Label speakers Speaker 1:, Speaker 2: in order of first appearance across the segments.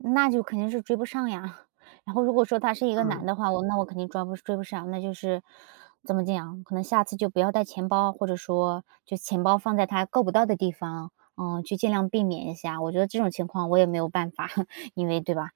Speaker 1: 那就肯定是追不上呀。然后如果说他是一个男
Speaker 2: 嗯。
Speaker 1: 的话，我那我肯定装不追不上，那就是怎么讲，可能下次就不要带钱包，或者说就钱包放在他够不到的地方，呃，去尽量避免一下。我觉得这种情况我也没有办法，因为对吧？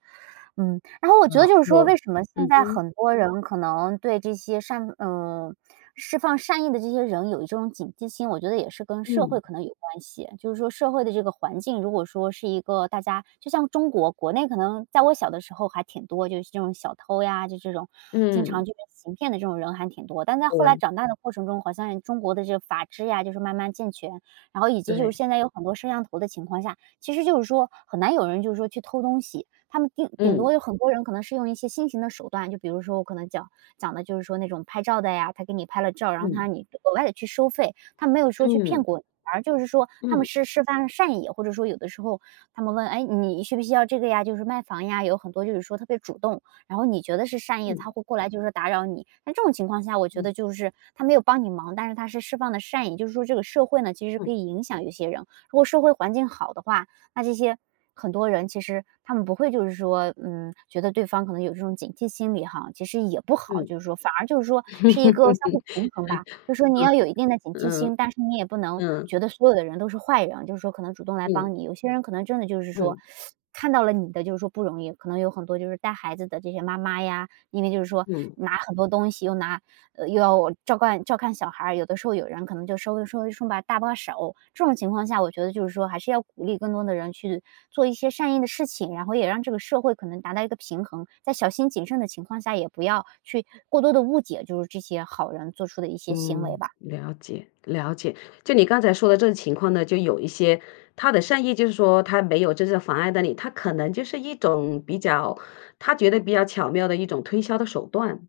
Speaker 1: 嗯，然后我觉得
Speaker 2: 哦，
Speaker 1: 就是说
Speaker 2: 我
Speaker 1: 为什么
Speaker 2: 嗯
Speaker 1: 现在
Speaker 2: 哼。
Speaker 1: 很多人可能对这些善呃，释放善意的这些人有一种警惕心，我觉得也是跟社会
Speaker 2: 嗯。
Speaker 1: 可能有关系。就是说社会的这个环境，如果说是一个大家就像中国国内可能在我小的时候还挺多就是这种小偷呀，就这种经
Speaker 2: 嗯。
Speaker 1: 常就说行骗的这种人还挺多。但是在后来
Speaker 2: 对。
Speaker 1: 长大的过程中，好像中国的这个法制呀，就是慢慢健全，然后以及，就是
Speaker 2: 对。
Speaker 1: 现在有很多摄像头的情况下，其实就是说很难有人，就是说去偷东西。他们顶顶
Speaker 2: 嗯。
Speaker 1: 多有很多人可能是用一些新型的手段，就比如说我可能讲讲的，就是说那种拍照的呀，他给你拍了照，然后他
Speaker 2: 嗯。
Speaker 1: 让你额外地去收费。他没有说去骗
Speaker 2: 嗯。
Speaker 1: 过你，反而就是说他们
Speaker 2: 嗯。
Speaker 1: 是释放了善意，或者说有的时候他们问：“哎，你需不需要这个呀？”就是卖房呀，有很多，就是说特别主动，然后你觉得是善意的，他
Speaker 2: 嗯。
Speaker 1: 会过来，就是打扰你。在这种情况下我觉
Speaker 2: 嗯。
Speaker 1: 得就是，他没有帮你忙，但是他是释放的善意。就是说这个社会呢其实可
Speaker 2: 嗯。
Speaker 1: 以影响一些人，如果社会环境好的话，那这些很多人其实他们不会就是说，嗯，觉得对方可能有这种警惕心理哈，其实也不好。
Speaker 2: 嗯。
Speaker 1: 就是说反而就是说，是一个相互平衡吧。就说你要 有一定的警惕
Speaker 2: 嗯，嗯，
Speaker 1: 心，但是你也不能
Speaker 2: 嗯。
Speaker 1: 觉得所有的人都是坏人。就是说可能主动来
Speaker 2: 嗯。
Speaker 1: 帮你有些人可能真的就是说
Speaker 2: 嗯。
Speaker 1: 看到了你的，就是说不容易。可能有很多就是带孩子的这些妈妈呀，因为就是说
Speaker 2: 嗯。
Speaker 1: 拿很多东西，又拿呃，又要，照看照看小孩，有的时候有人可能就稍微稍微顺把搭把手。这种情况下我觉得就是说，还是要鼓励更多的人去做一些善意的事情，然后也让这个社会可能达到一个平衡，在小心谨慎的情况下也不要去过多地误解就是这些好人做出的一些行为
Speaker 2: 嗯，
Speaker 1: 吧。
Speaker 2: 了解了解。就你刚才说的这个情况呢，就有一些他的善意就是说他没有真正妨碍到你，他可能就是一种比较他觉得比较巧妙的一种推销的手段。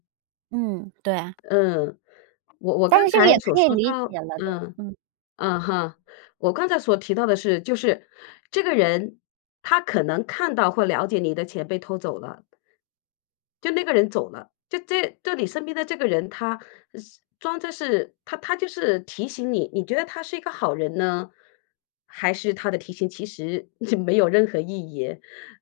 Speaker 1: 嗯，对。
Speaker 2: 嗯，我我
Speaker 1: 但
Speaker 2: 刚
Speaker 1: 是这个也
Speaker 2: 才所
Speaker 1: 可以
Speaker 2: 说
Speaker 1: 理
Speaker 2: 到
Speaker 1: 解了。对，
Speaker 2: 嗯，
Speaker 1: 嗯。
Speaker 2: 嗯哼。我刚才所提到的是，就是，这个人，他可能看到或了解你的钱被偷走了。就那个人走了，就这就你身边的这个人他是装着是他他就是提醒你，你觉得他是一个好人呢？还是他的提醒其实 没有任何意义？